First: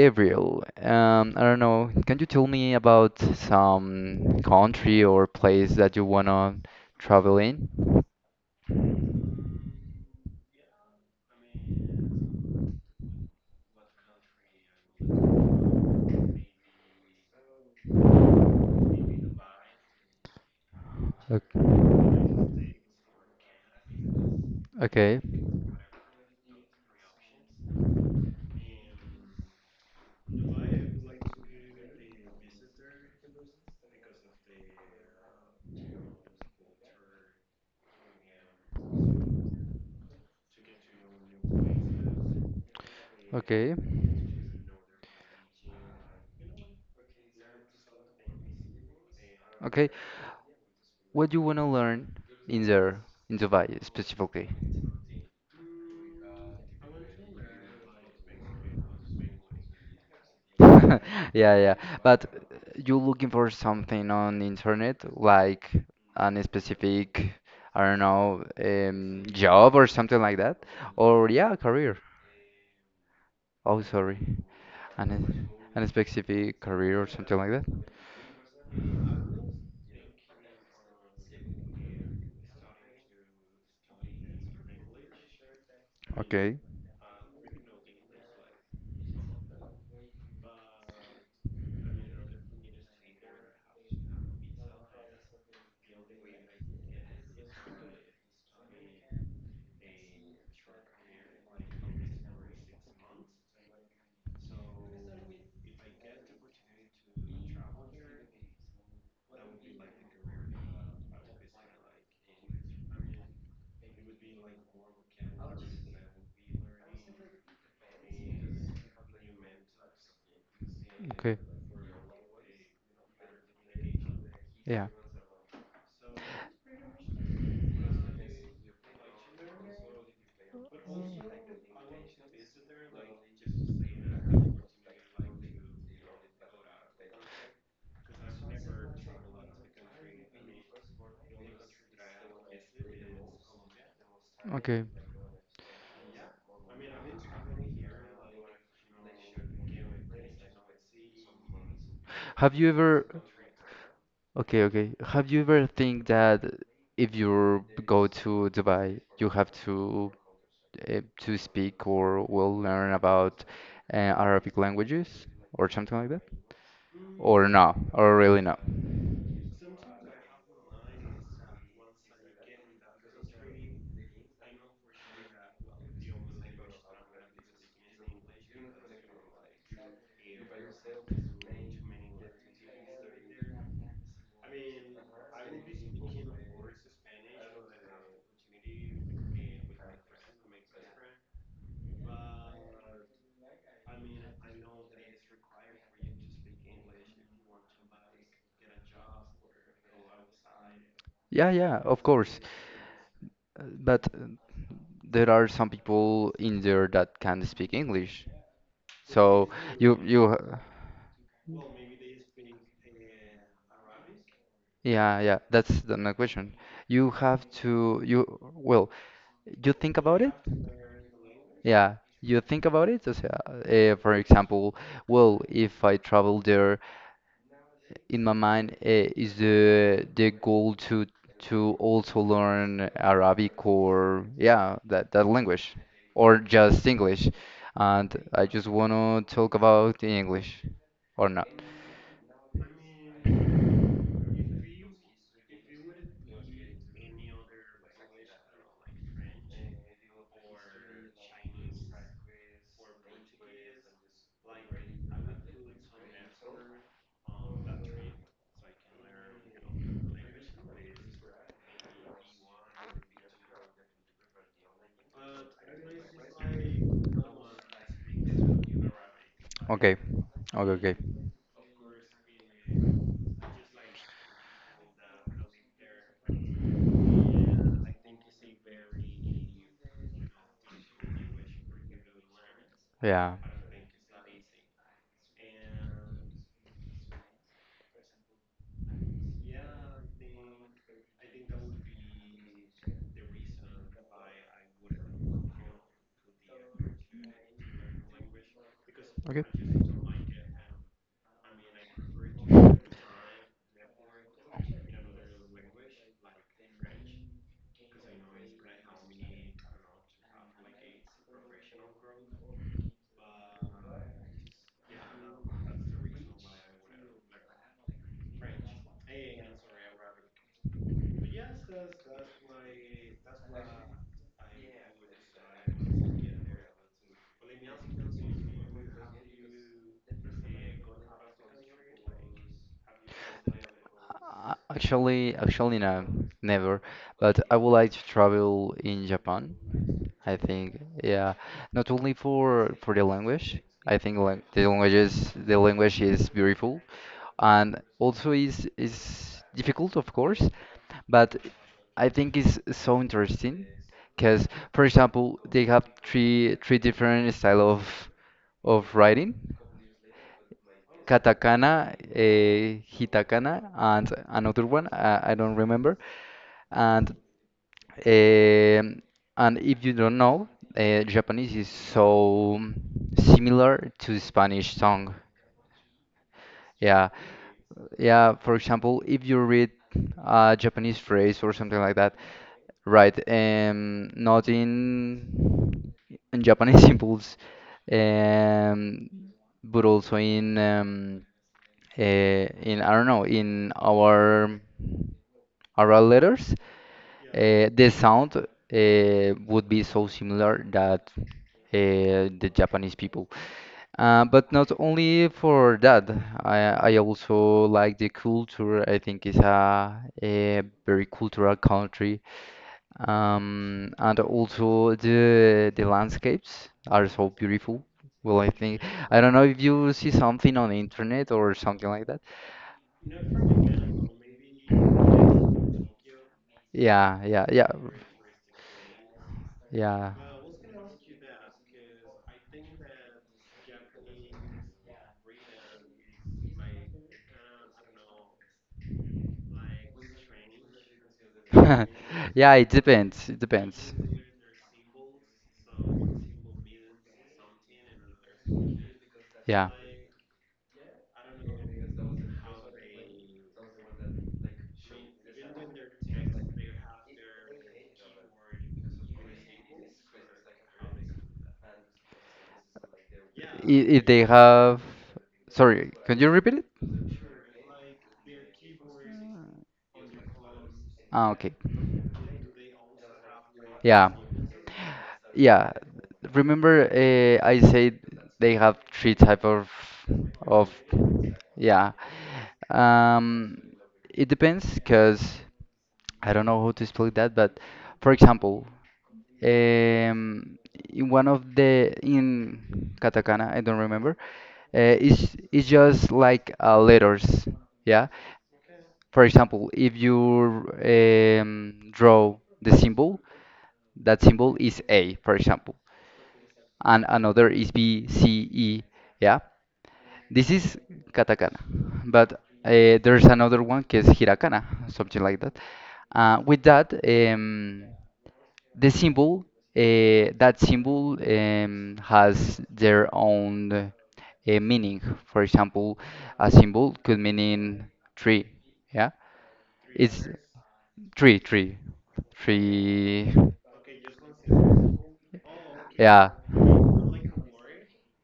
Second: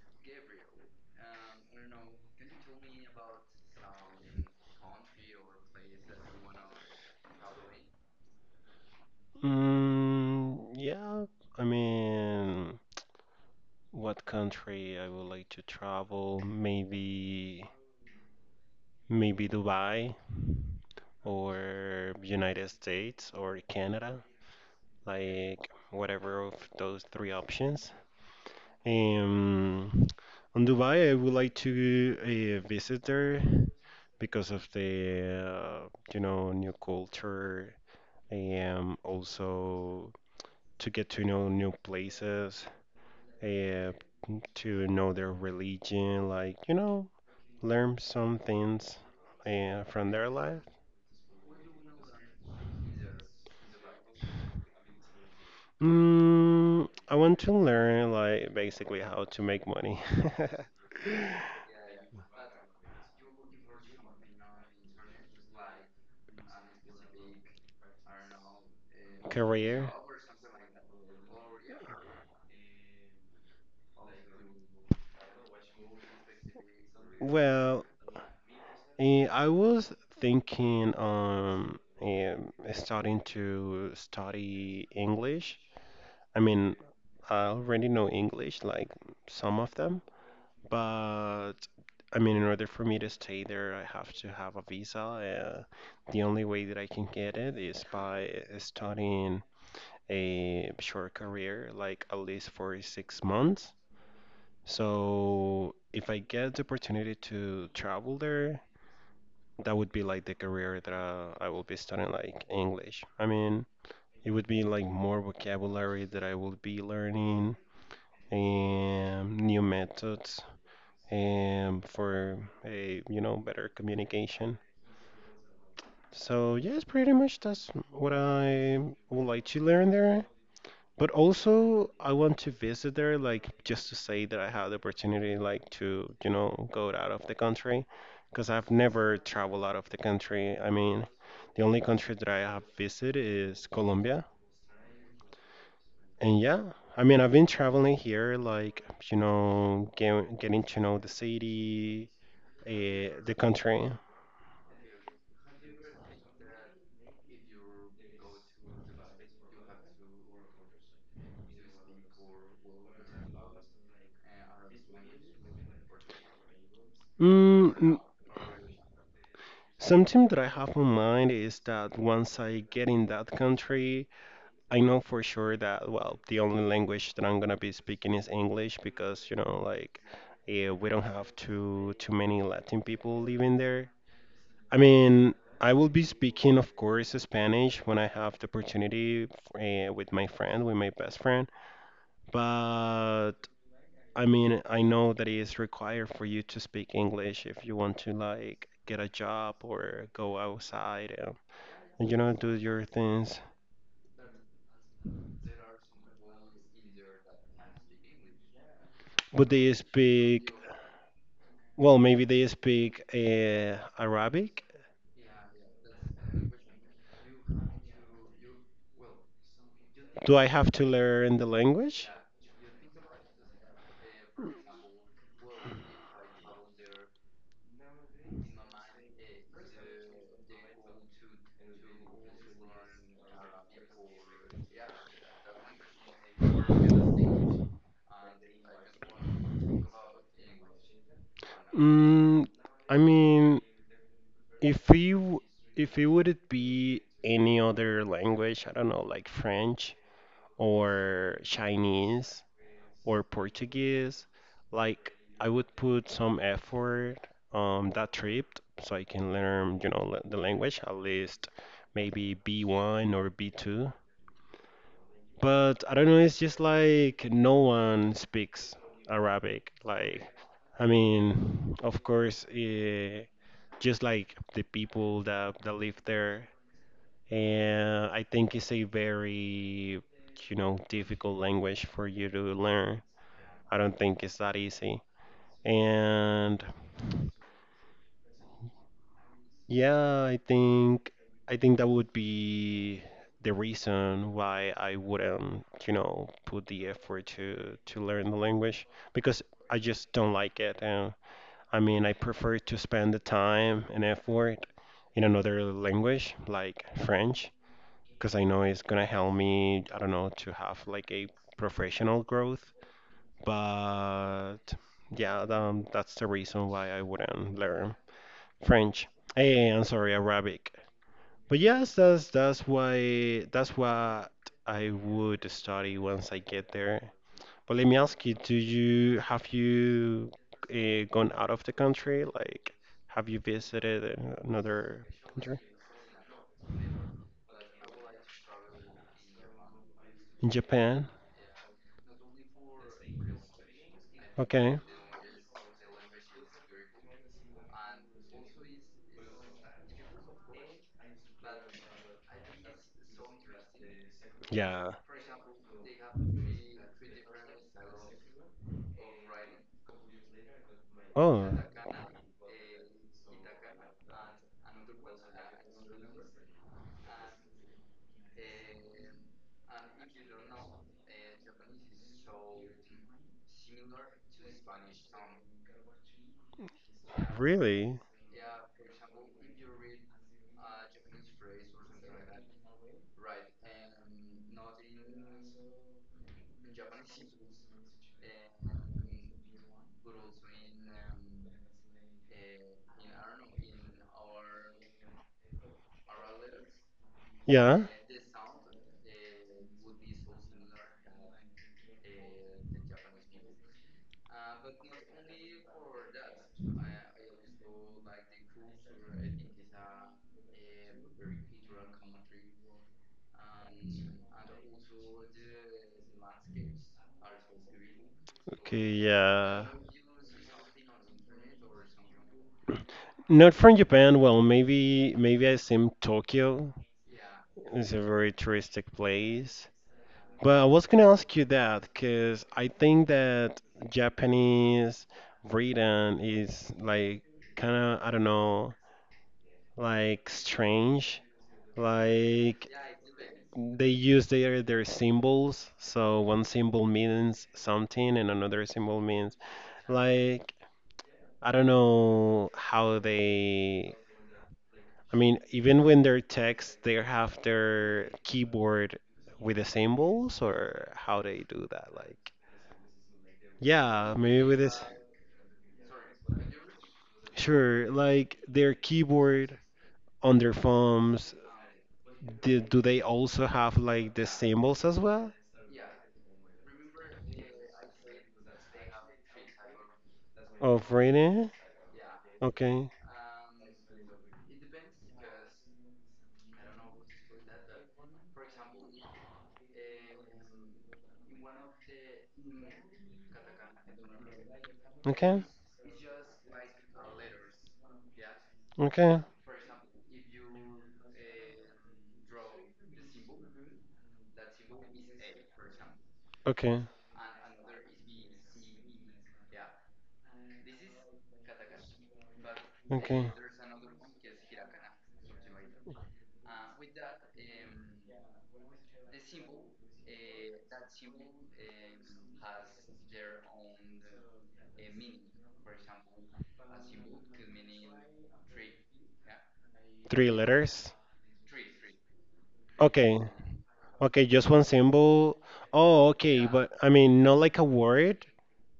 Gabriel, I don't know, can you tell me about some country or place that you wanna travel in? Mm, yeah, I mean, what country I would like to travel? Maybe Dubai Ok- or United States or Canada, Okay, like whatever of those three options. Um, on Dubai, I would like to visit there because of the new culture. Also. To get to know new places, okay, uh, to know their religion, like, you know, learn some things okay. from their life. What do you wanna learn in there, in Dubai specifically? Mm, I want to learn, like, basically how to make money. Yeah, yeah. But you looking for something on the internet, like an specific, I don't know, Career. job or something like that? Or yeah, career. Oh, sorry. An, an specific career or something like that? Well, I was thinking starting to study English. I Okay. mean, I already know English, like some of them, but I mean, in order for me to stay there, I have to have a visa. The only way that I can get it is by studying a short career, like at least for 6 months. So if I get the opportunity to travel there, that would be like the career that I will be studying, like English. I mean, it would be like more vocabulary that I will be learning and new methods Okay. and for a better communication. Yeah. So, yes, pretty much that's what I would like to learn there. But also, I want to visit there, like just to say that I had the opportunity, like to, you know, go out of the country, because I've never traveled out of the country. I mean, the only country that I have visited is Colombia. Okay. And yeah, I mean, I've been traveling here, like, you know, getting to know the city, Have you ever, the country. okay, okay. Have you ever think that if you go to Dubai, you have to speak or will learn about Arabic languages or something like that? Or Mm, no? mm, Or really no? Something that I have in mind is that once I get in that country, I know for sure that, well, the only language that I'm gonna be speaking is English because, you know, like we don't have too many Latin people living there. I mean, I will be speaking, of course, Spanish when I have the opportunity with my friend, with my best friend. But I mean, I know that it is required for you to speak English if you want to like get a job or go outside and, Yeah, yeah, of you know, course. do your things. But there are some people in there that can speak English. So But they you you h- speak. Well, maybe they speak Arabic. yeah, yeah, that's the next question. You have to you well, you think about it. Do I have to learn the Yeah, language? you think about it. O sea, eh, for example, well, if I travel there in my mind is the goal to also learn Arabic, or yeah, that language, or just English, and I just want to talk about English or not. Mm, I mean, if you if it would be any other language, I don't know, like French, or Chinese or Portuguese. Like I would put some effort on that trip so I can learn, you know, the language at least maybe B1 or B2. But I don't know, it's just like no one speaks Arabic. Okay, Like okay, I okay. mean, of course, just like the people that live there and I think it's a very, you know, difficult language for you to learn. Yeah, I don't think it's that easy. And yeah, I think that would be the reason why I wouldn't, you know, put the effort to learn the language because okay. I just don't like it. And I mean, I prefer to spend the time and effort in another language like French because I know it's gonna help me, I don't know, to have like a professional growth. But yeah, that's the reason why I wouldn't learn French. Hey, I'm sorry, Arabic. But yes, that's why that's what I would study once I get there. But let me ask you, do you have you gone out of the country? Like, have you visited Uh, another Actually, country? actually no, never. But I would like to travel in Japan. I In think, Japan? yeah, not only for the language. I think like Okay. The language is beautiful, and also is difficult, of course. But I think it's so interesting because, Yeah. for example, they have three different style of writing: Oh. katakana, hitakana, and another one I don't remember. And um and if you don't know, Japanese is so similar to Spanish song. Yeah, Really? yeah. For example, if you read a Japanese phrase or something like that, right? Not in Japanese symbols, um, but also in I don't know, in our oral letters, Yeah. The sound would be so similar that the Japanese people. But not only for that, I also like the culture. I think it's a very cultural country, and also the landscapes are so beautiful. Well, I Okay, think I don't yeah. know if you see something on the internet or something like that. Not from Japan. Well, maybe I assume Tokyo. Yeah, yeah, yeah, It's a very touristic place. yeah. But I was gonna ask you that because I think that Japanese written is like kind of I don't know like strange, like Yeah, it depends. It they depends. use their symbols. So one symbol means something, and another symbol means Yeah. like I don't know how they. I mean, even when they're text, they have their keyboard with the symbols, or how they do that. Like, yeah, If maybe they with this. have, sorry, can you repeat it? Sure, like their keyboard on their phones. Ah, okay. Do, do they also have like the Yeah. symbols as well Yeah, remember, I said they have three type of of of reading? yeah. Okay, Um, it depends because I don't know how to explain that, but for example, um, in one of the in katakana, I don't remember. Okay, It's just like letters, yeah. okay, For example, if you draw the symbol, that symbol is A, for example, okay, and another is BCE. Yeah, this is katakana, but okay. There's another one que es hiragana, something like that. With that, the symbol, that symbol has their own meaning. For example, a symbol could mean in tree. Yeah, Three it's letters. tree, tree, Okay, tree. okay, just one symbol. Oh, okay, but Yeah. I mean not like a word,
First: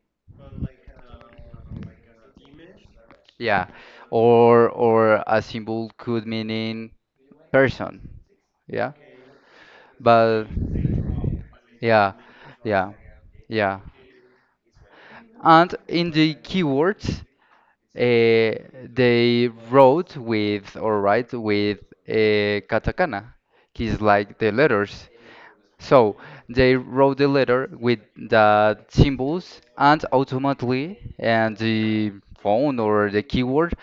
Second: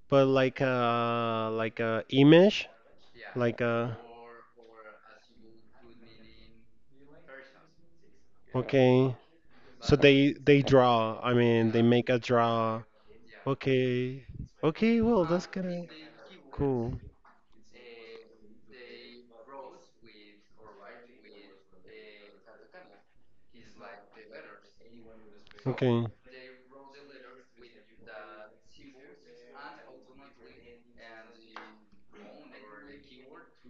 but like a image, like Yeah, a. or a symbol could mean in person. Yeah, Okay. So but they draw. I mean, they yeah, make a draw. yeah, yeah. Okay. Okay. Well, that's And kind of in the cool. keywords, they wrote with or write with katakana, is like the letters. So Okay. they wrote the letter with the symbols, and ultimately, and the phone or the keyword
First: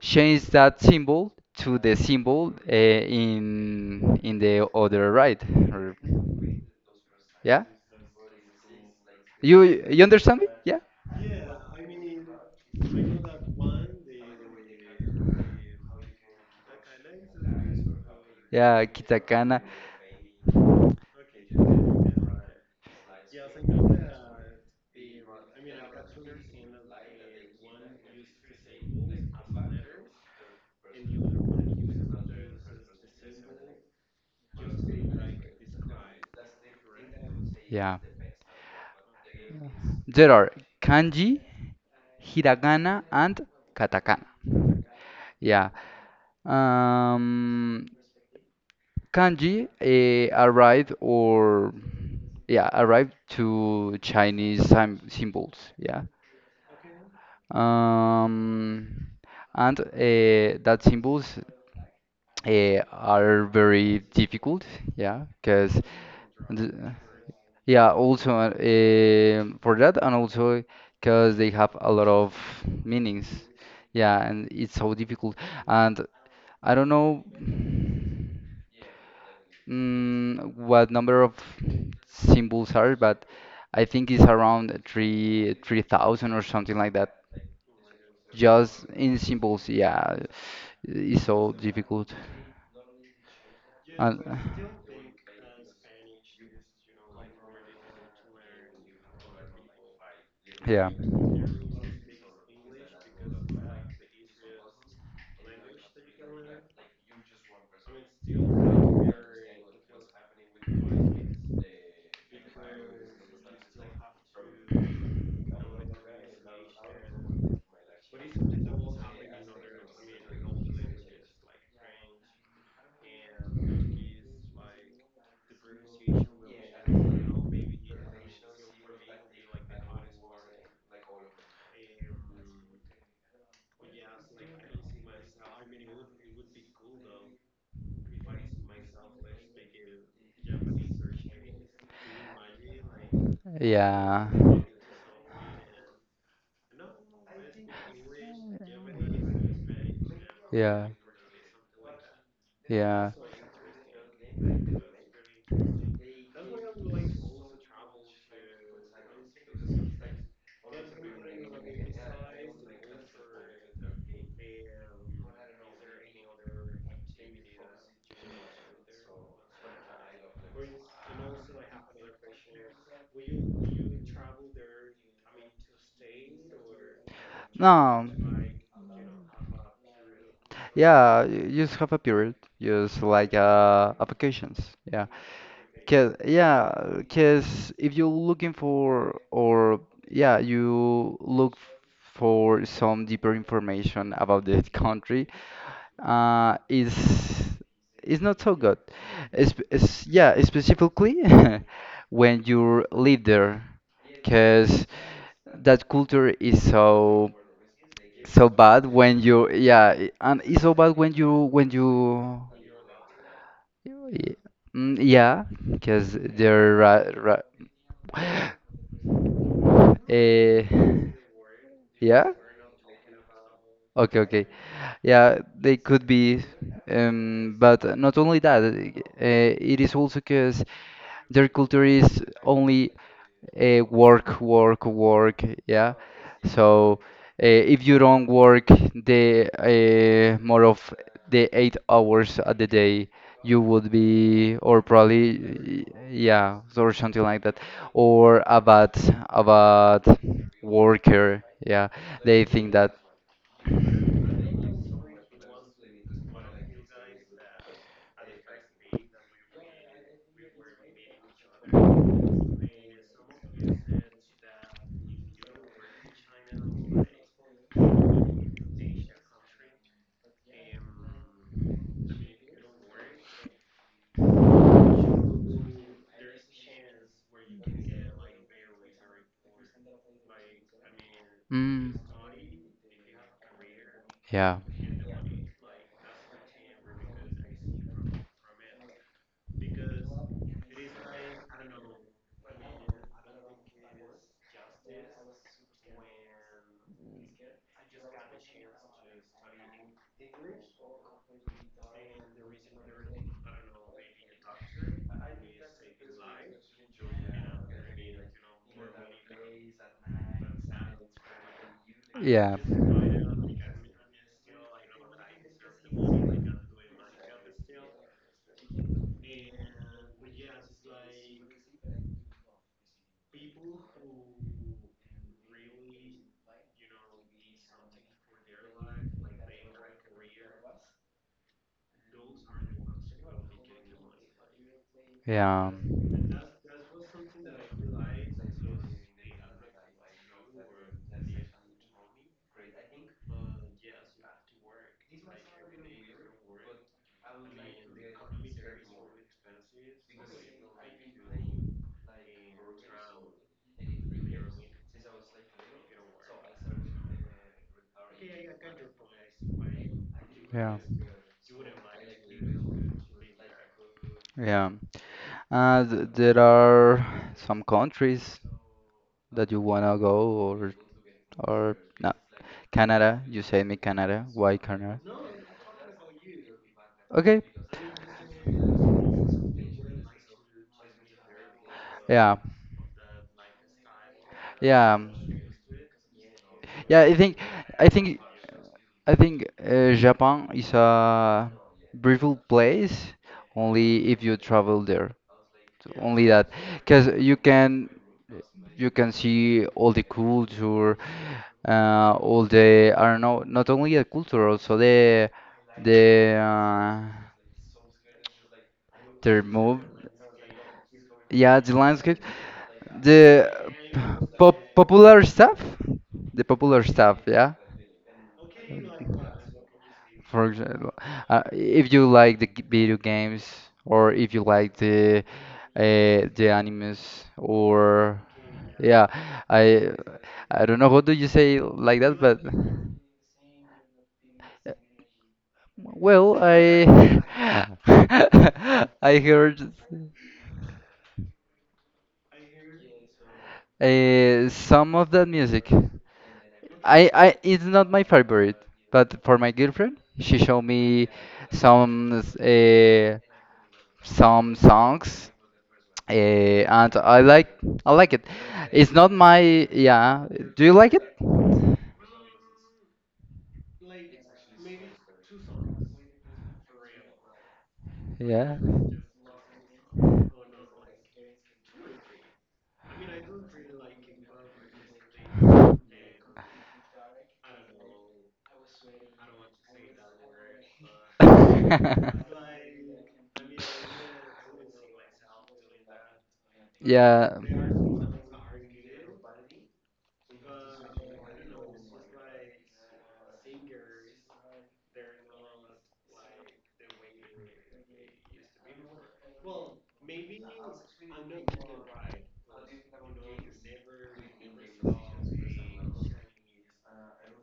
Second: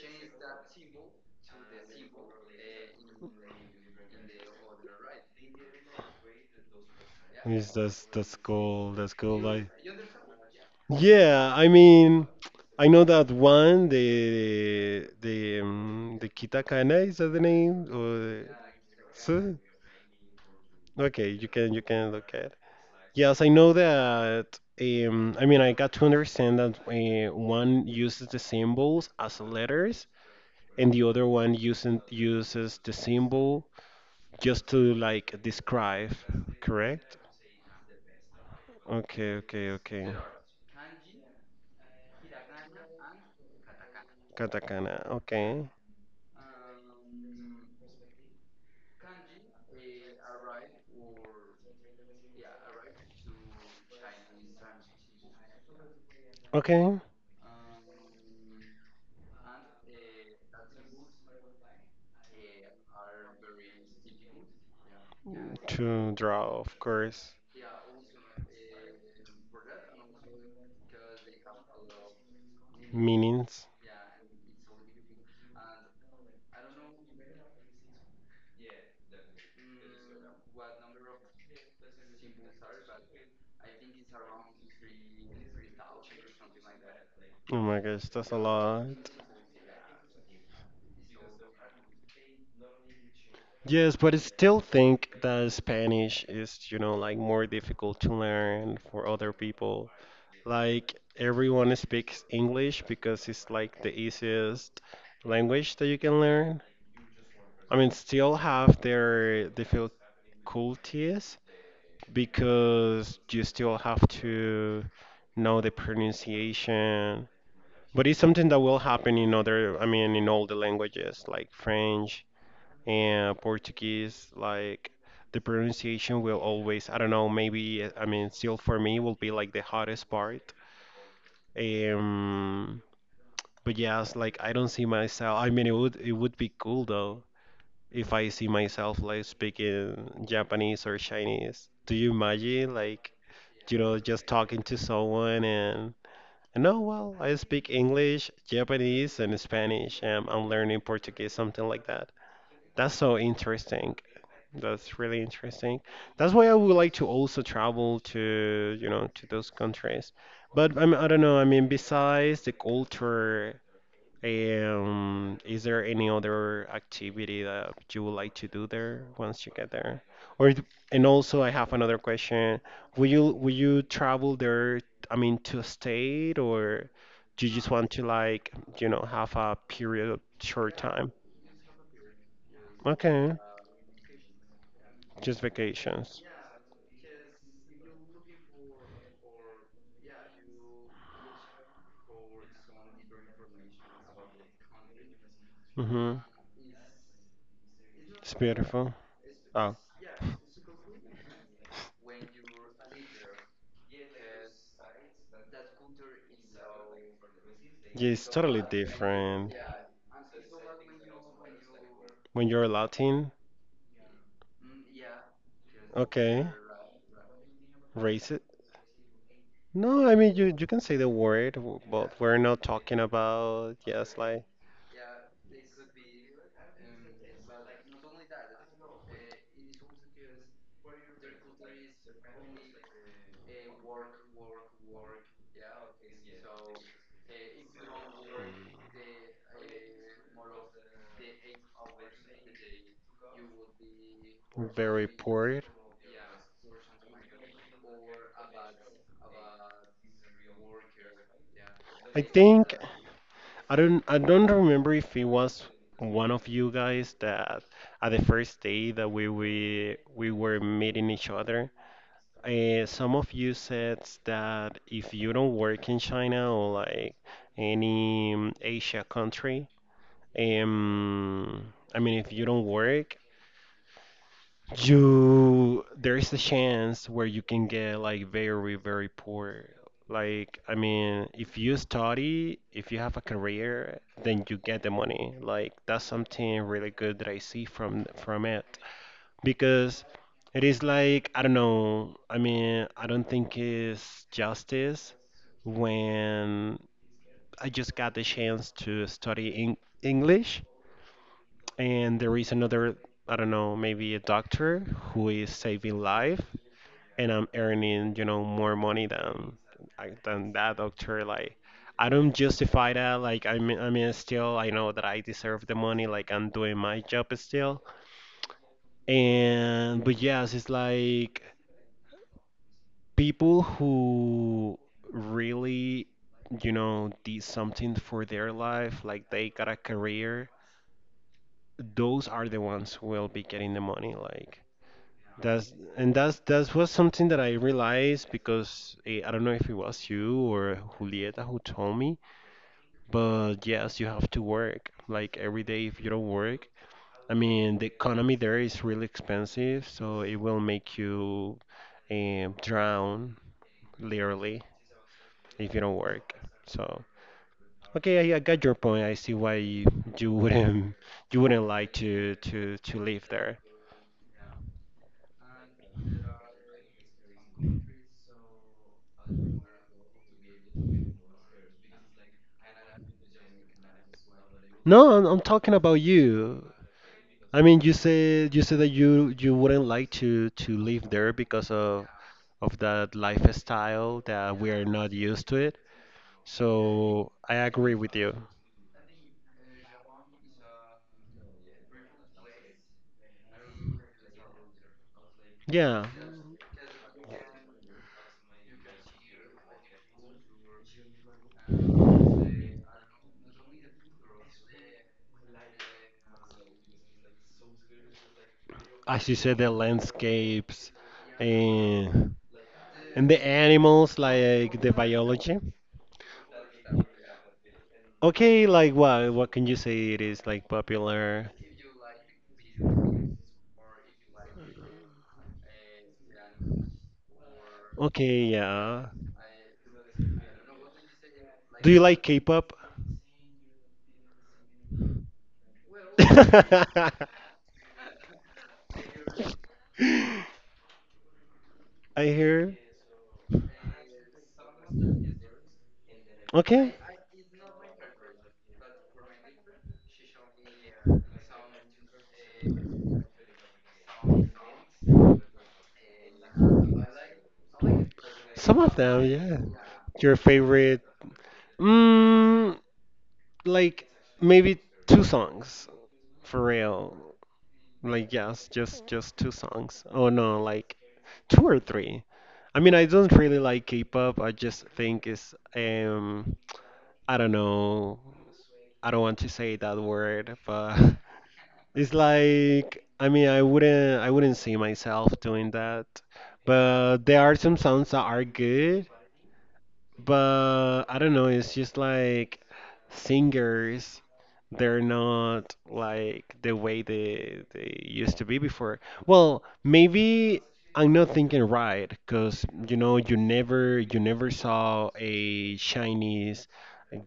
change that symbol to the symbol in the other right. or- yeah, Yes, that's cool. That's cool. you Like, you understand me? Yeah, yeah. I mean, I know that one. The the Kitakana is that the name? Or the, yeah, so katakana. okay, you can look at. Yes, I know that. I mean, I got to understand that one uses the symbols as letters, and the other one uses the symbol just to like describe, correct? Yeah, Okay. there are kanji, hiragana, and katakana. Katakana. Okay, Yeah, um, kanji arrived or yeah, arrived to Chinese symbols. Yeah. okay. Um, and that symbols are very difficult, yeah, because To draw, of course. yeah, also for that, and also because they have a lot of meanings, Meanings. yeah, and it's so difficult. And I don't know, what number of symbols are, but I think it's around three thousand or something like that. Oh my gosh, that's a Just lot. in symbols, yeah, it's so difficult. Yes, but I And still think that Spanish is, you know, like more difficult to learn for other people. yeah, Like everyone speaks English because it's like the easiest language that you can learn. I mean, still have their difficulties because you still have to know the pronunciation. But it's something that will happen in other, I mean, in all the languages like French, and Portuguese, like the pronunciation will always, I don't know, maybe, I mean, still for me will be like the hardest part. Um, but yes, like I don't see myself. I mean, it would be cool though if I see myself like speaking Japanese or Chinese. Do you imagine like you know yeah, just talking to someone and oh well, I speak English, Japanese, and Spanish, and I'm learning yeah, Portuguese, something like that. That's yeah. so interesting. That's really interesting. That's why I would like to also travel to, you know, to those countries. But I mean, I don't know. I mean, besides the culture, is there any other activity that you would like to do there once you get there? Or, d- and also, I have another question. Will you travel there? I mean, to stay, or do you just want No, to like, you know, have a period of short time? yeah, you just have a period, just like Okay. Applications. Just Cause vacations. yeah, cause if you're looking for or yeah, you look for some deeper information about the country, Hmm. uh, is is not It's so good. beautiful. Oh, yeah, Yeah, specifically when you live there, cause that culture is so it's so totally bad when you different. yeah, and it's so bad when you when you. When you're Latin, y- Yeah, because okay, they're ra. race it. No, I mean Eh, you can say the word, but yeah. we're not talking about Okay, yes, okay. like Yeah, they could be, but not only that, it is also because their culture is only work, work, work. Yeah. So if you don't work the more of the 8 hours at the day, you would be, or very poor. probably, yeah, or something like that, or a bad worker. Yeah, I they think think that. I don't remember if it was one of you guys that at the first day that we were meeting each other. Some of you said that if you don't work in China or like any Asia country, I mean if you don't work, you there is a chance where you can get like very poor, like I mean if you Mm, study if you have a career then yeah, you get the money, like that's something really good that I see from it because it is like I don't know, I mean I don't think it's justice when I just got the chance to study in English and there is another I don't know maybe a doctor who is saving life and I'm earning you know more money than than that doctor, like I don't yeah. justify that, like I mean still I know that I deserve the money, like I'm doing my job still. And but yes it's like people who really you know did something for their life like they got a career, those are the ones who will be getting the money like Yeah, that's and that's that was something that I realized because I don't know if it was you or Julieta who told me, but yes, you have to work like every day if you don't work. I mean, the economy there is really expensive, so it will make you drown literally if you don't work. So, okay, I got your point. I see why you, you yeah, wouldn't you wouldn't like to to live there. yeah. And there are some countries that you wanna go or no. Canada, you said me Canada. Why Canada? No, I'm talking about you. Okay. I mean, you said that you wouldn't like to live there because of Yeah, that lifestyle that we are yeah, not used to it. yeah. So I I agree think, with you. I think Japan is a beautiful place only if you travel there. Yeah. Only that, because you can see all the culture, all the I don't know, not only the culture, also the As their you said, the move, landscapes yeah, the landscape, and and the the animals, like the popular stuff, biology. Yeah. Okay, like what can you say it For is like example, popular? if you like the video games, or if you like the animes, or Okay, yeah, yeah. I I don't know how do you say like Do you that, like but. K-pop? Well, I I I heard hear. Some of that music. Okay. I it's not my favorite, but for my girlfriend, she showed me some uh, some songs, and I like it. Some It's of not them, my. yeah. Yeah. Your Do you like it? favorite? Mm, like maybe two songs for real. Like Yeah. yes, just two songs. Oh no, like two or three. I mean, I don't really like K-pop. I just think it's I don't know. I don't want to say that word, but it's like I mean, I wouldn't see myself doing that. But Yeah. there are some songs that are good, but I don't know, it's just like singers, they're not like the way they used to be before. Well, maybe I'm not thinking right, because you know you never saw a Chinese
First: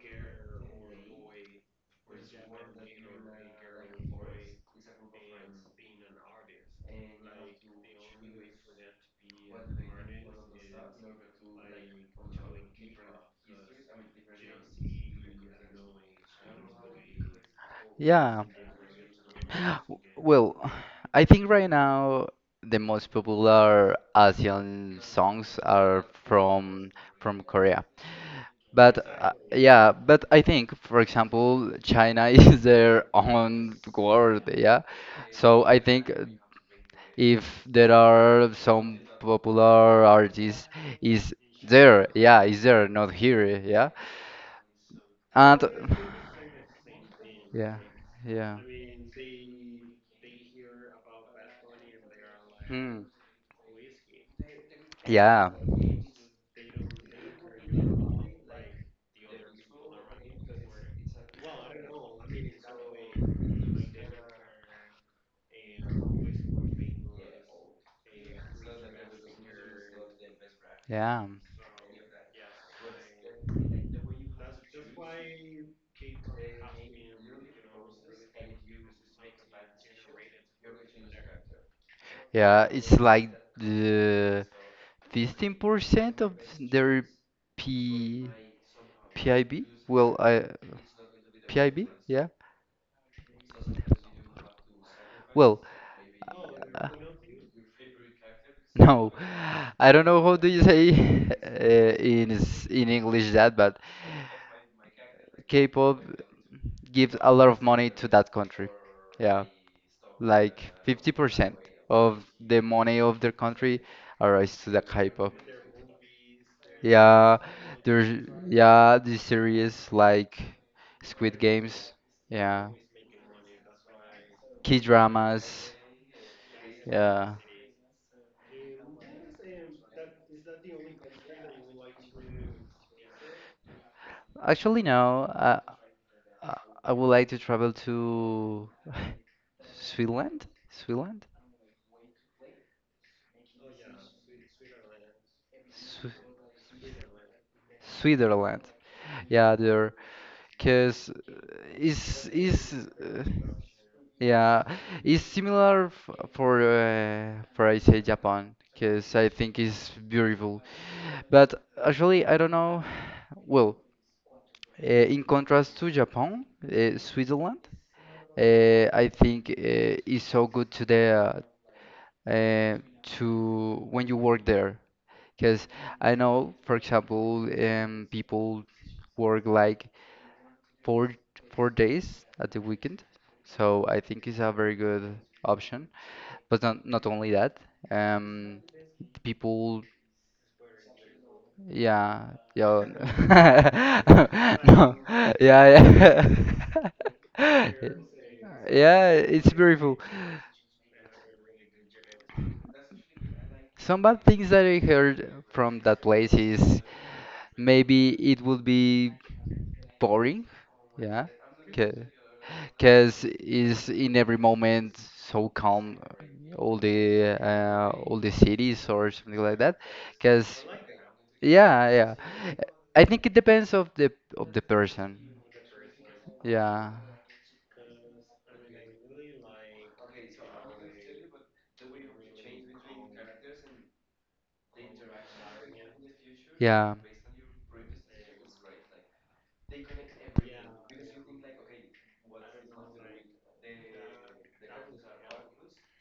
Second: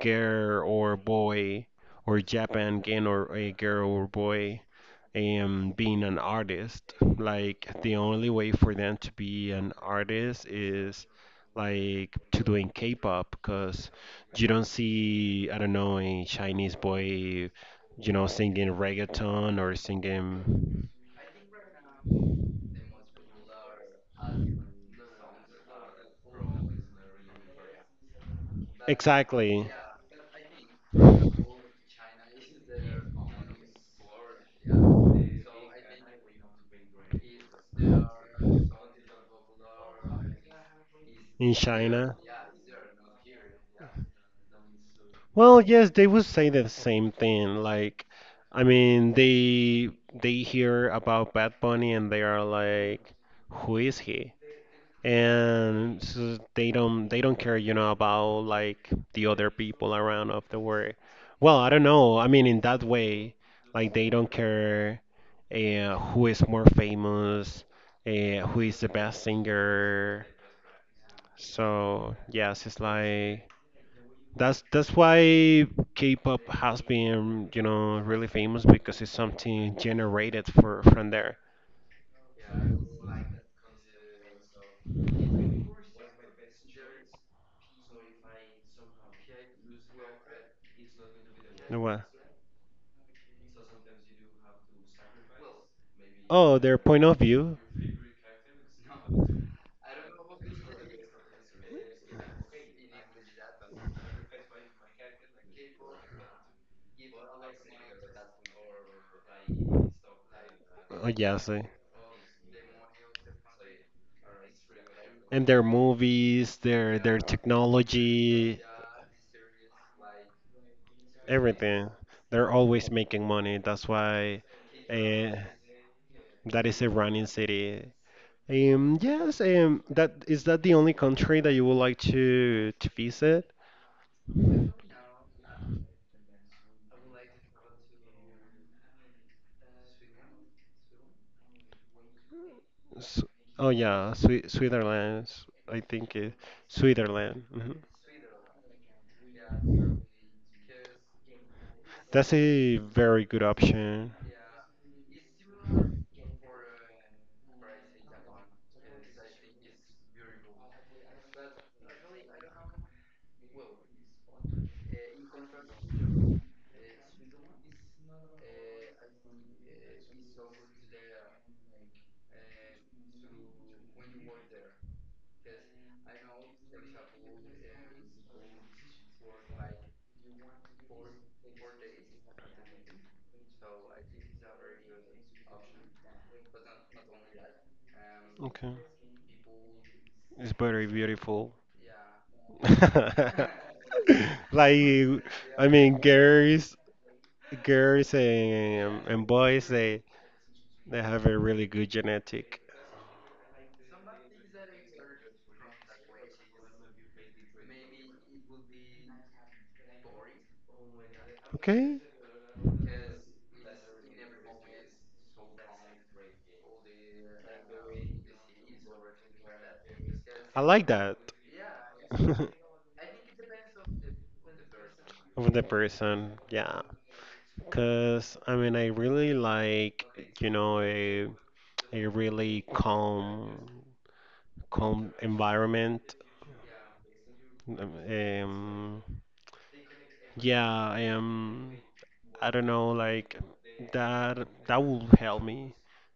girl or boy or Japan girl or a girl or boy being an artist. Like the only way for them to be an artist is like to doing K-pop, because you don't see, I don't know, a Chinese boy, you know, Yeah. singing reggaeton or Well, singing. I think right now the most popular Asian songs are from Korea. But Exactly. Exactly. Yeah, but I think, for example, China is their own world, yeah. So I think if there are some popular artists is In there, China. yeah, is there not here. Yeah, Well, and yes, they would say the same thing. yeah, Like, yeah. I mean, they hear about Bad Bunny and they are Hmm, like, "Who is he?" yeah, And so they don't care, you know, about like the other people around of the world. Well, I don't know, I mean, in that way, like they don't care, who is more famous, who is the best singer. yeah, So yes, it's like that's why K-pop has been, you know, really famous because it's something generated for from there. yeah, it's like the 15% of their p pib, well, I pib, Well, yeah. Well, oh, their uh, point of view. no, I don't know how do you say in in English that, but K-pop gives a lot of money to that country. Yeah, like Oh, yes. 50% Eh. of the money of their country arrives to the K-pop. And their movies, their Yeah, there's technology, yeah, these series like Squid everything. Games. They're Yeah, always making money. That's why uh, K-dramas. that is a running Yeah. city. Yes, that is that the only country that you would like to visit? Actually, no. Uh, I would like to travel to Switzerland, Switzerland, S, oh yeah, Swi Switzerland. I think Swi- it, Switzerland. Mhm. Switzerland. Yeah, there, cause That's a is very uh, good option. yeah, it's similar f for I say Japan, cause I think it's beautiful. But actually, I don't know. Well, in contrast to Japan, Switzerland, I think is so good to the to when you work there. Because I know, for example, people work like four four days at the weekend, so I think it's a very good option. But not not only that, Okay, um, people, it's very beautiful. yeah, yeah, Like, no, I yeah, mean, yeah, girls, girls and yeah, boys, it's beautiful. they have a really good genetic. Some bad things that I heard from that place is maybe it would be boring, yeah, Okay, because it's in every moment so calm, all the cities or something like that. I Because like that. yeah, yeah, I think it depends of the person. Of the person, yeah. Yeah, Cause I mean, I really like, you know, a really calm, calm environment. yeah. Um, yeah, I am. I don't know, like that that will help me.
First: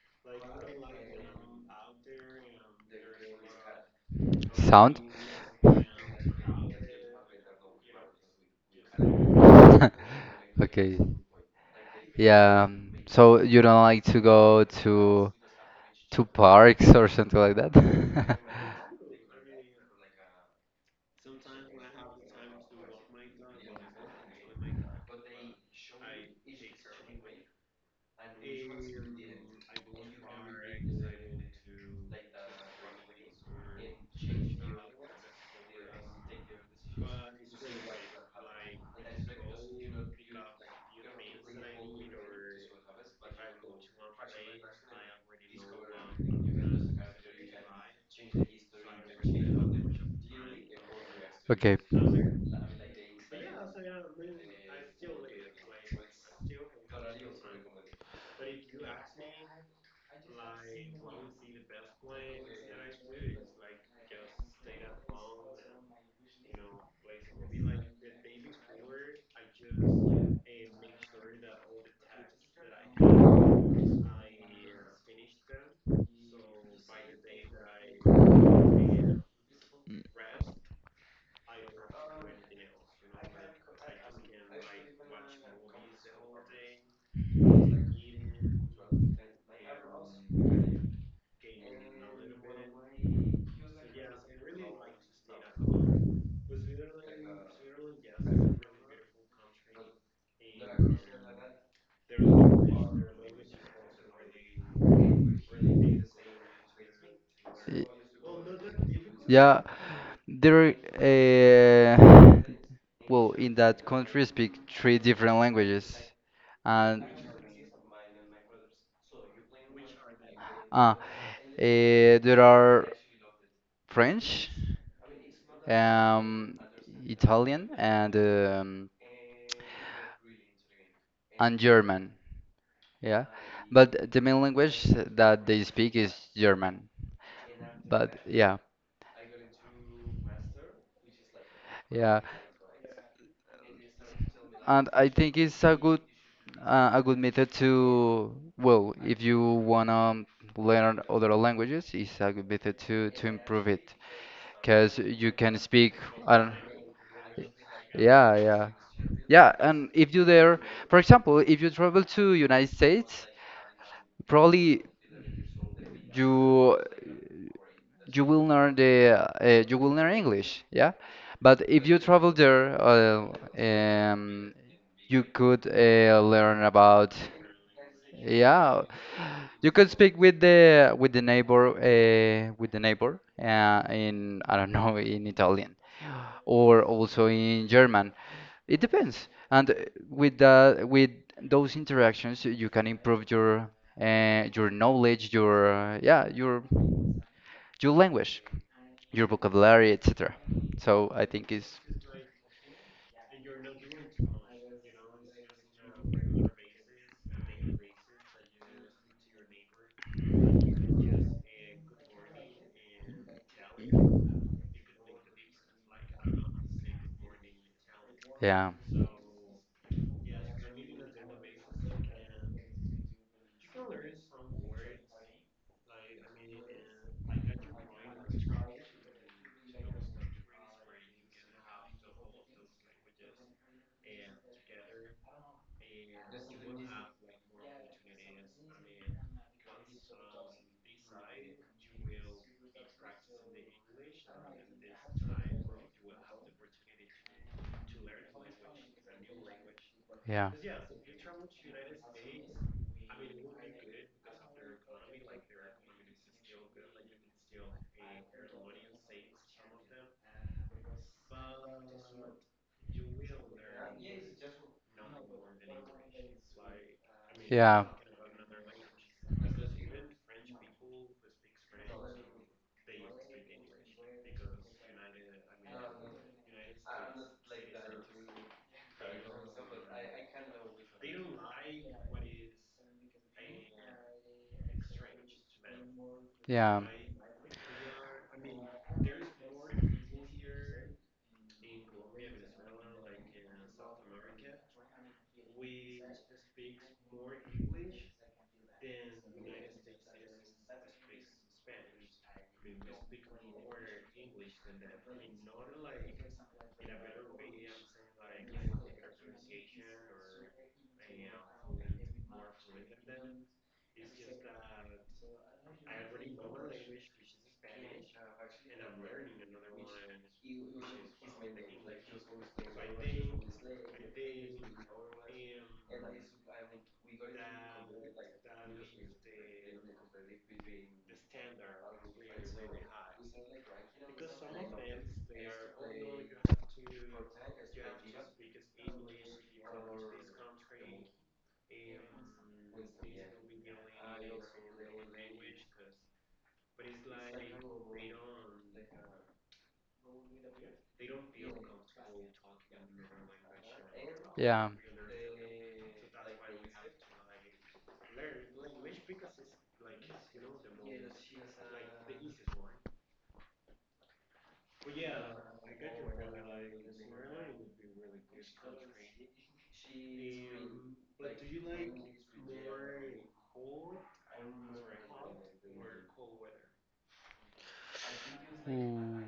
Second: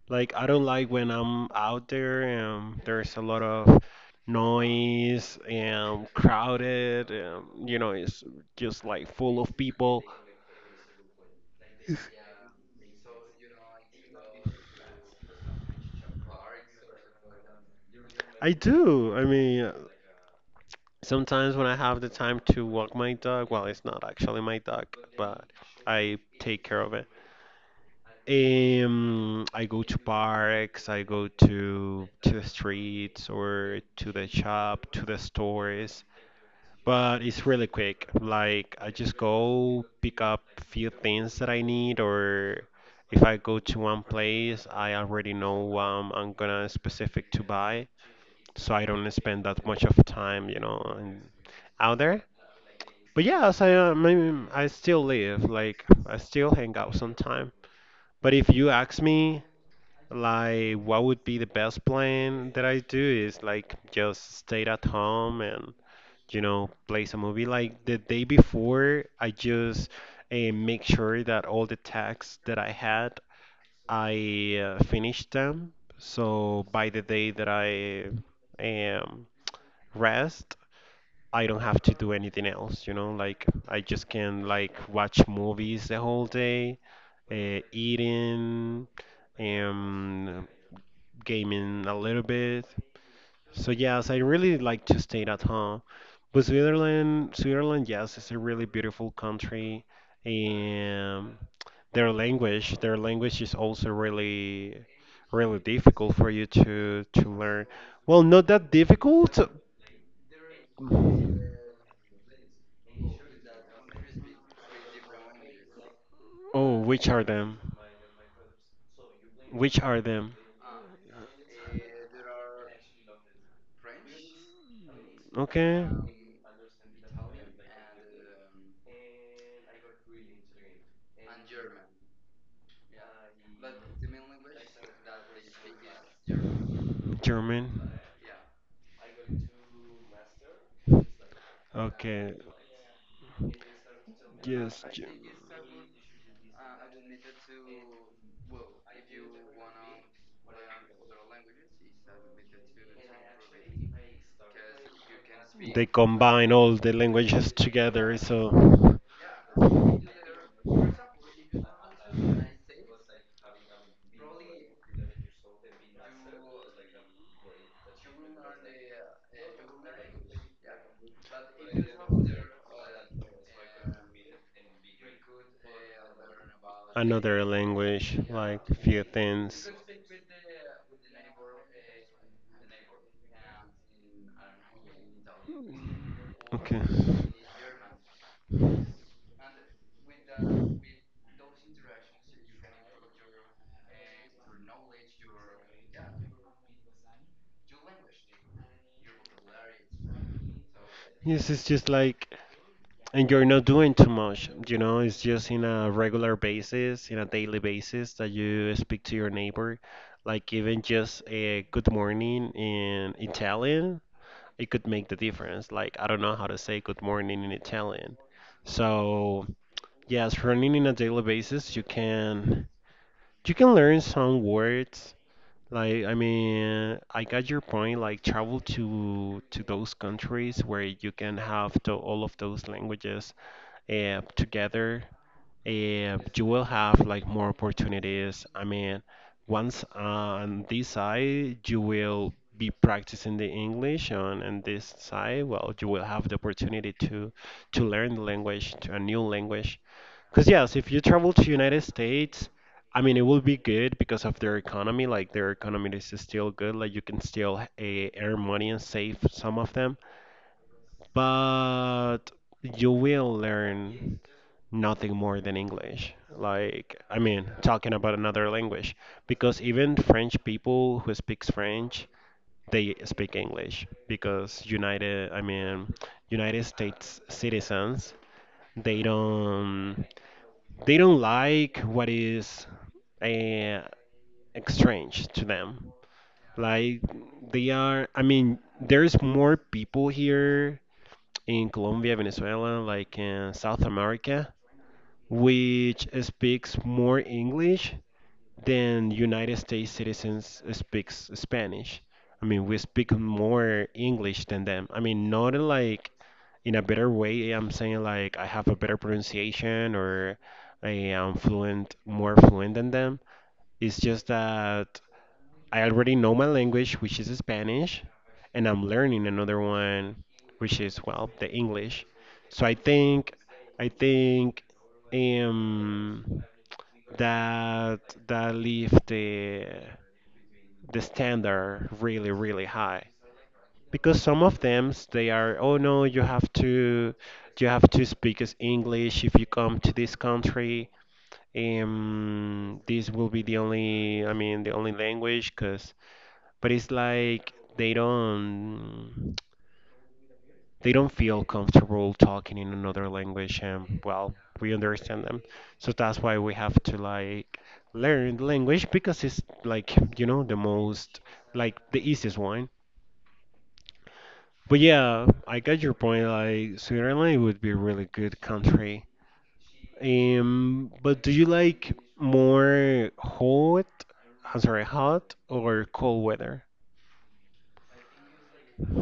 Like I don't like when I'm out there and there's a lot of Sound? noise and crowded and you know it's just like full of people. Okay. Yeah. So you don't like to go to parks or something like that? I do. I mean, sometimes when I have the time to walk my dog, well, it's not actually my dog, but I take care of it. I go to parks, I go to the streets or to the shop, to the stores, but it's really quick. Like I just go pick up few things that I need, or if I go to one place, I already know I'm gonna specific to buy, so I don't spend that much of time, you know, and Okay. out there. But yeah, so I mean, I still live, like I still hang out sometime. But if you ask me, like, what would be the best plan that I do is like just stay at home and, you know, play some movie. Like the day before, I just make sure that all the tasks that I had, I finished them. So by the day that I um, rest, I don't have to do anything else, you know, like I just can like watch movies the whole day, eating, um, gaming a little bit. So yes, I really like to stay at home. But Switzerland, Switzerland, yes, it's a really beautiful country, and their language is also really, really difficult for you to learn. Y- Well, not that difficult. Yeah. There, well, in that country speak three different languages, Oh, and which are them? Which are them? ah, there are French, Okay, um, Italian, and German. Yeah, but the main language that they speak is German. But German. yeah, yeah, Okay, and I yes. Ge- think it's a good method to, well, if you wanna learn other languages, it's a good method to improve it, cause you can speak. They I don't, combine all the languages together, yeah, yeah. so Yeah, and if you there, for example, if you travel to United States, probably you you will learn the you will learn English, yeah. But if you travel there, um, you could learn about, another language, yeah, like few you could things. speak with the neighbor, in I don't know, in Italian or Okay. also in German. It depends. And with the with those interactions, you can improve your yeah, your language, your vocabulary, etc. So I think Yes, it's it's just like, and you're not doing too much, you know, it's just in a regular basis, in a daily basis that you speak to your neighbor. Like, even just a good morning in Italian, it could make the difference. Like, I don't know how to say good morning in Italian. yeah, So, yes, running in a daily basis, you can learn some words like, I mean, I got your point. Like, travel to those countries where you can have the, all of those languages together. You will have like more opportunities. I mean, once on this side, you will be practicing the English, and on this side, well, you will have the opportunity to learn the language, to a new language. yeah, Because yeah, yes, if you travel to United States, I mean, it will be good because of their economy. Like their economy is still good. Like you can still earn money and save some of them. But you will learn nothing more than English. Like I mean, yeah, talking about another language because even French people who speaks French, they speak English because United, I mean, United States citizens, they don't like what is uh, strange to them. yeah. Like they are, I mean, there's more people here in Colombia, Venezuela, like in South America, which speaks more English than United States citizens speaks Spanish. I mean, we speak more English than them. I mean, not in, like in a better way. I'm saying like I have a better pronunciation or I am fluent, more fluent than them. It's just that I already know my language, which is Spanish, and I'm learning another one, which is well, the English. So I think um, that that leaves the standard really, really high because some of them s- they are, oh no, you have to you have to speak as English if you come to this country. This will be the only, I mean, the only language because but it's like they don't feel comfortable talking in another language, and well, we understand them. So that's why we have to like learn the language because it's like, you know, the most like the easiest one. But yeah, I got your point. Like Switzerland would be a really good country. But do you like more hot, I'm sorry, hot or cold weather? Ooh.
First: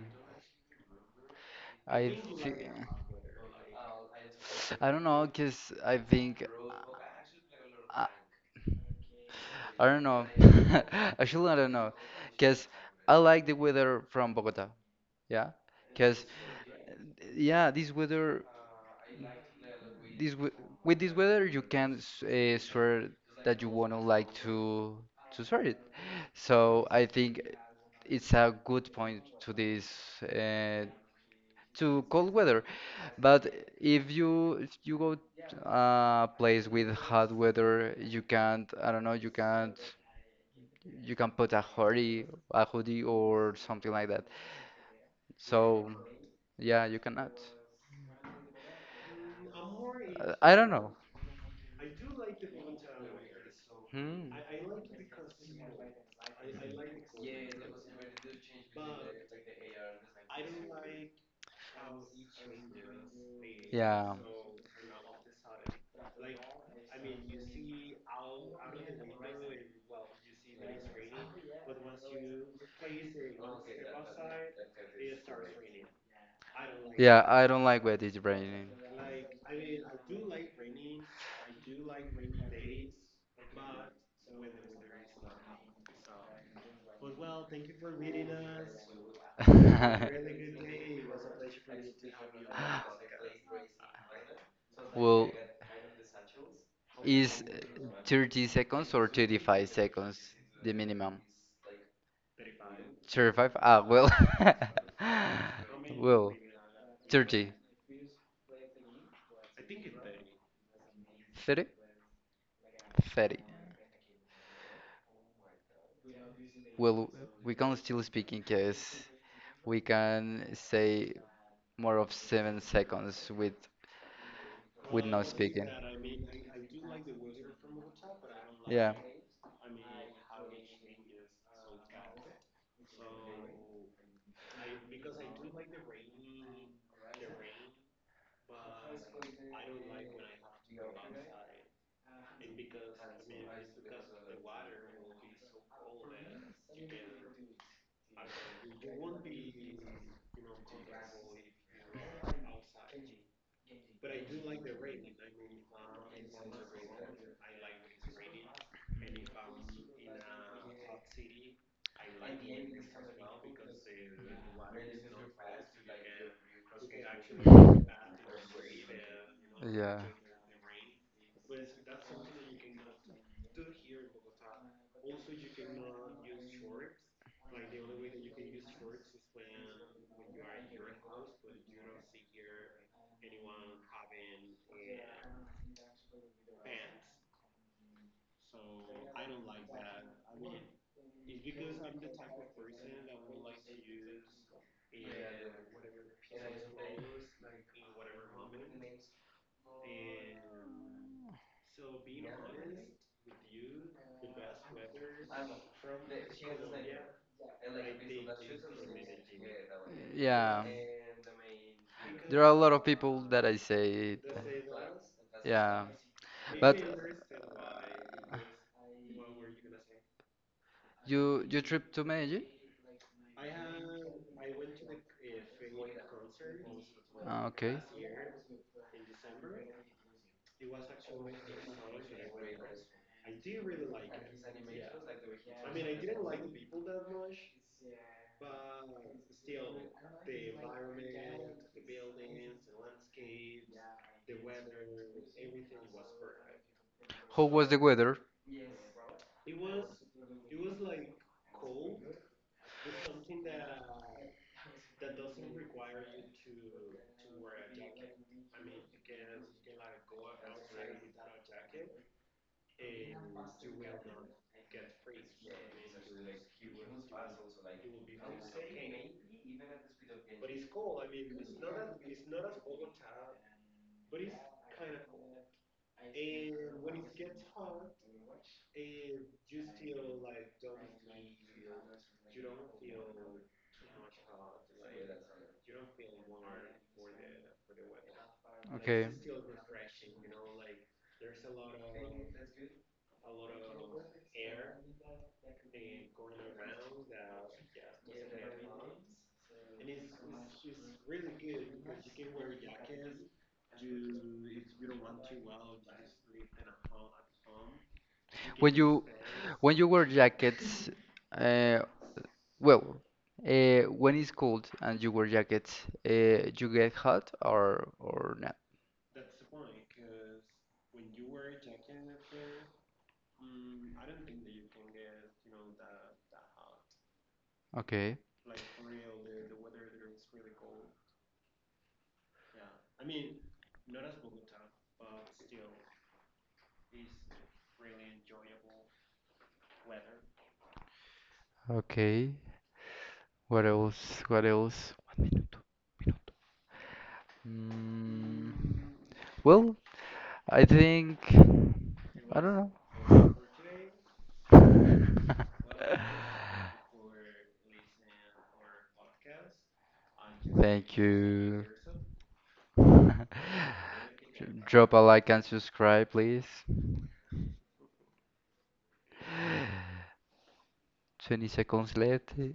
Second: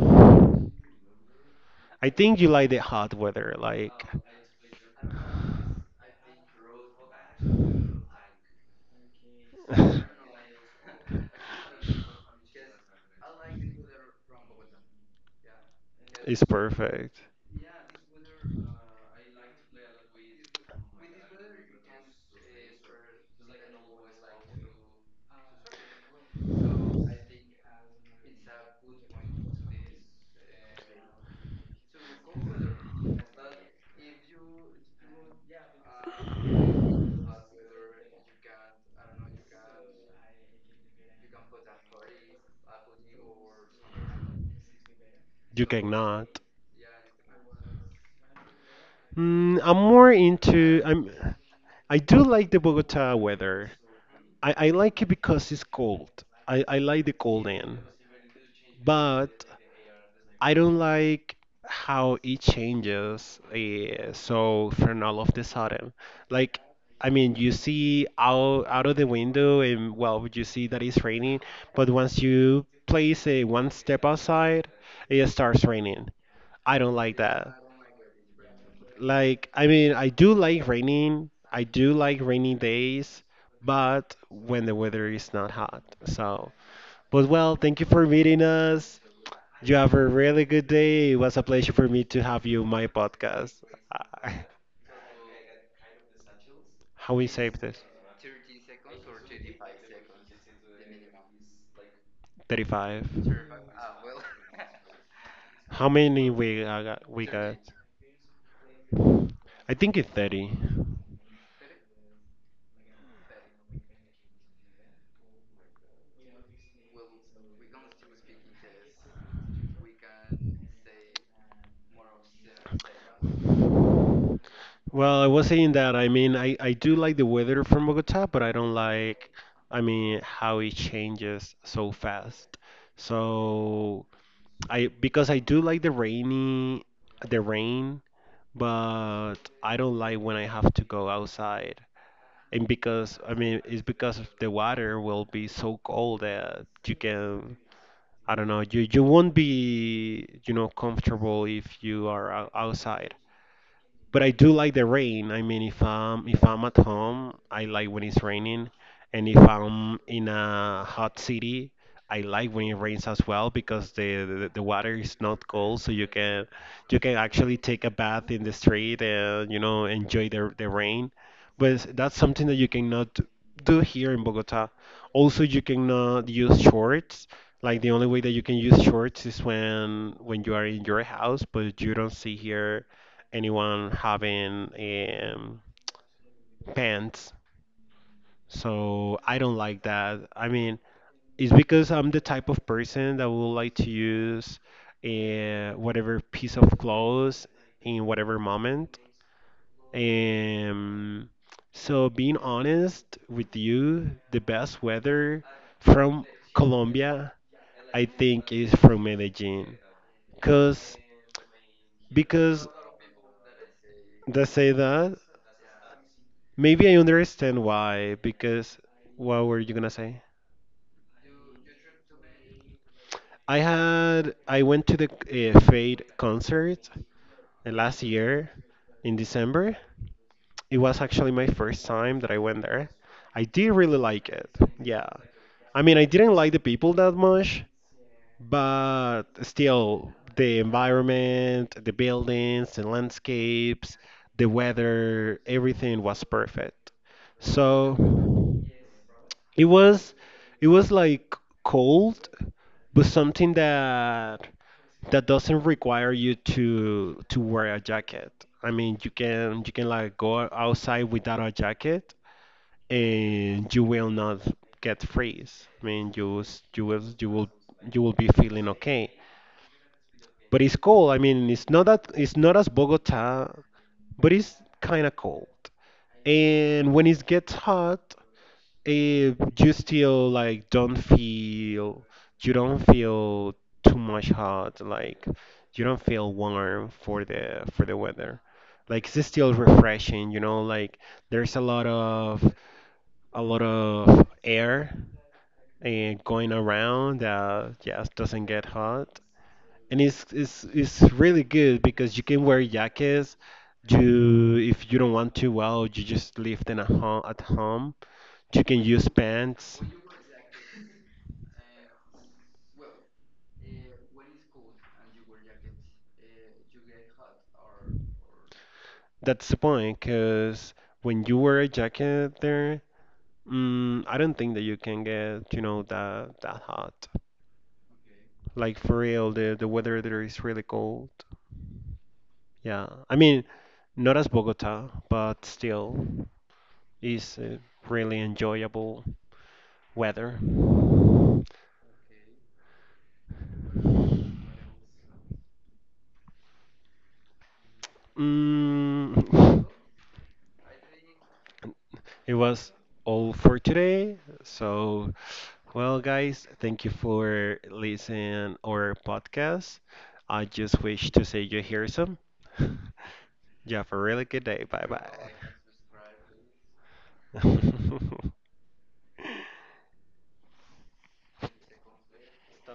I I think you think like the hot weather, like. I don't know, cause I think I, I don't know. Actually, I don't know, cause I like the weather from Bogota. Yeah, because It's perfect. yeah, this weather, this we- with this weather, you can swear that you wanna like to swear it. So I think it's a good point to this uh, to cold weather. But if you go to a place with hot weather, you can't. I don't know. You can't. You can put a hoodie, or something like that. You So, cannot. yeah, you cannot. Mm, I'm more I don't into. know. I'm. I do like the Bogota weather. Hmm. I like it because it's cold. I like the cold end. But I don't like how it changes Yeah. so from all of the sudden. Like, I mean, you see out out of the window, and well, you see that it's raining. But once you place a one step outside, it starts raining. I don't like Yeah, that. I don't like wet is raining. Like, I mean, I do like raining. I do like rainy days, but when the weather is not hot. So. But well, thank you for meeting us. You have a really good day. It was a pleasure for me to have you on my podcast. Uh, Well, How we is save this? 30 seconds or 35 seconds the minimum? 35. 35? Ah, well. How Well, many we I got? We 30. got? I think it's 30. 30? 30. Well, we can still speak in case we can say more of 7 seconds with no Well, I was speaking. saying that I mean I do like the weather from Bogota, but I don't Yeah. like, I mean, how it changes so fast. So I because I do like the rainy the rain, but I don't like when I have to go outside. And because I mean it's because of the water will be so cold that you can, I don't know, you won't be, you know, comfortable if you are ou- outside. But I do like the rain. I mean, if I'm at home, I like when it's raining, and if I'm in a hot city, I like when it rains as well because the water is not cold, so you can actually take a bath in the street and you know Yeah. enjoy the rain. But that's something that you cannot do here in Bogota. Also, you cannot use shorts. Like the only way that you can use shorts is when you are in your house, but you don't see here anyone having pants. So I don't like that. I mean, it's because I'm the type of person that would like to use whatever piece of clothes in whatever moment. Um, so being honest with you, the best weather from Colombia, I think, is from Medellin. Yeah. Cause There are a because lot of people that I say it. they say that Yeah. But maybe I understand why, because what were you gonna say? you you trip to Medellin? I had I went to the Fade concert Ah, okay. last year in December. It was actually my first time that I went there. I did really like it. Yeah. I mean, I didn't like the people that much, but still, the environment, the buildings, the landscapes, the weather, everything was perfect. How was the So weather? it was it was like cold, but something that that doesn't require you to wear a jacket. I mean, you can like go outside without a jacket and you will not get freeze. I mean, you s- you will you will you will be feeling okay. But it's cold. I mean, it's not that it's not as Bogota, but it's kind of cold. And when it gets hot, if you still like don't feel you don't feel too much hot, like you don't feel warm for the weather. Like Okay. it's still refreshing, you know, like there's a lot of air and going around that just doesn't get hot. And it's really good because you can wear jackets. You if you don't want to, well, you just live in a home at home you can When use you pants. when you wear jackets, uh, well, when it's cold and you wear jackets, you get hot or not? That's the point, because when you wear a jacket there, mm, I don't think that you can get, you know, that that hot. Okay. Like for real, the weather there is really cold. Yeah, I mean, not as Bogota, but still is really enjoyable weather. Okay. What else? What else? One minuto. Minuto. Mm, Mm, well, I think it I don't was know. all for today. So, well, guys, thank you for listening our podcast. I just wish Thank to say you you. hear some. You have a really good day. Bye Drop a like and subscribe, please. bye. 20 seconds left.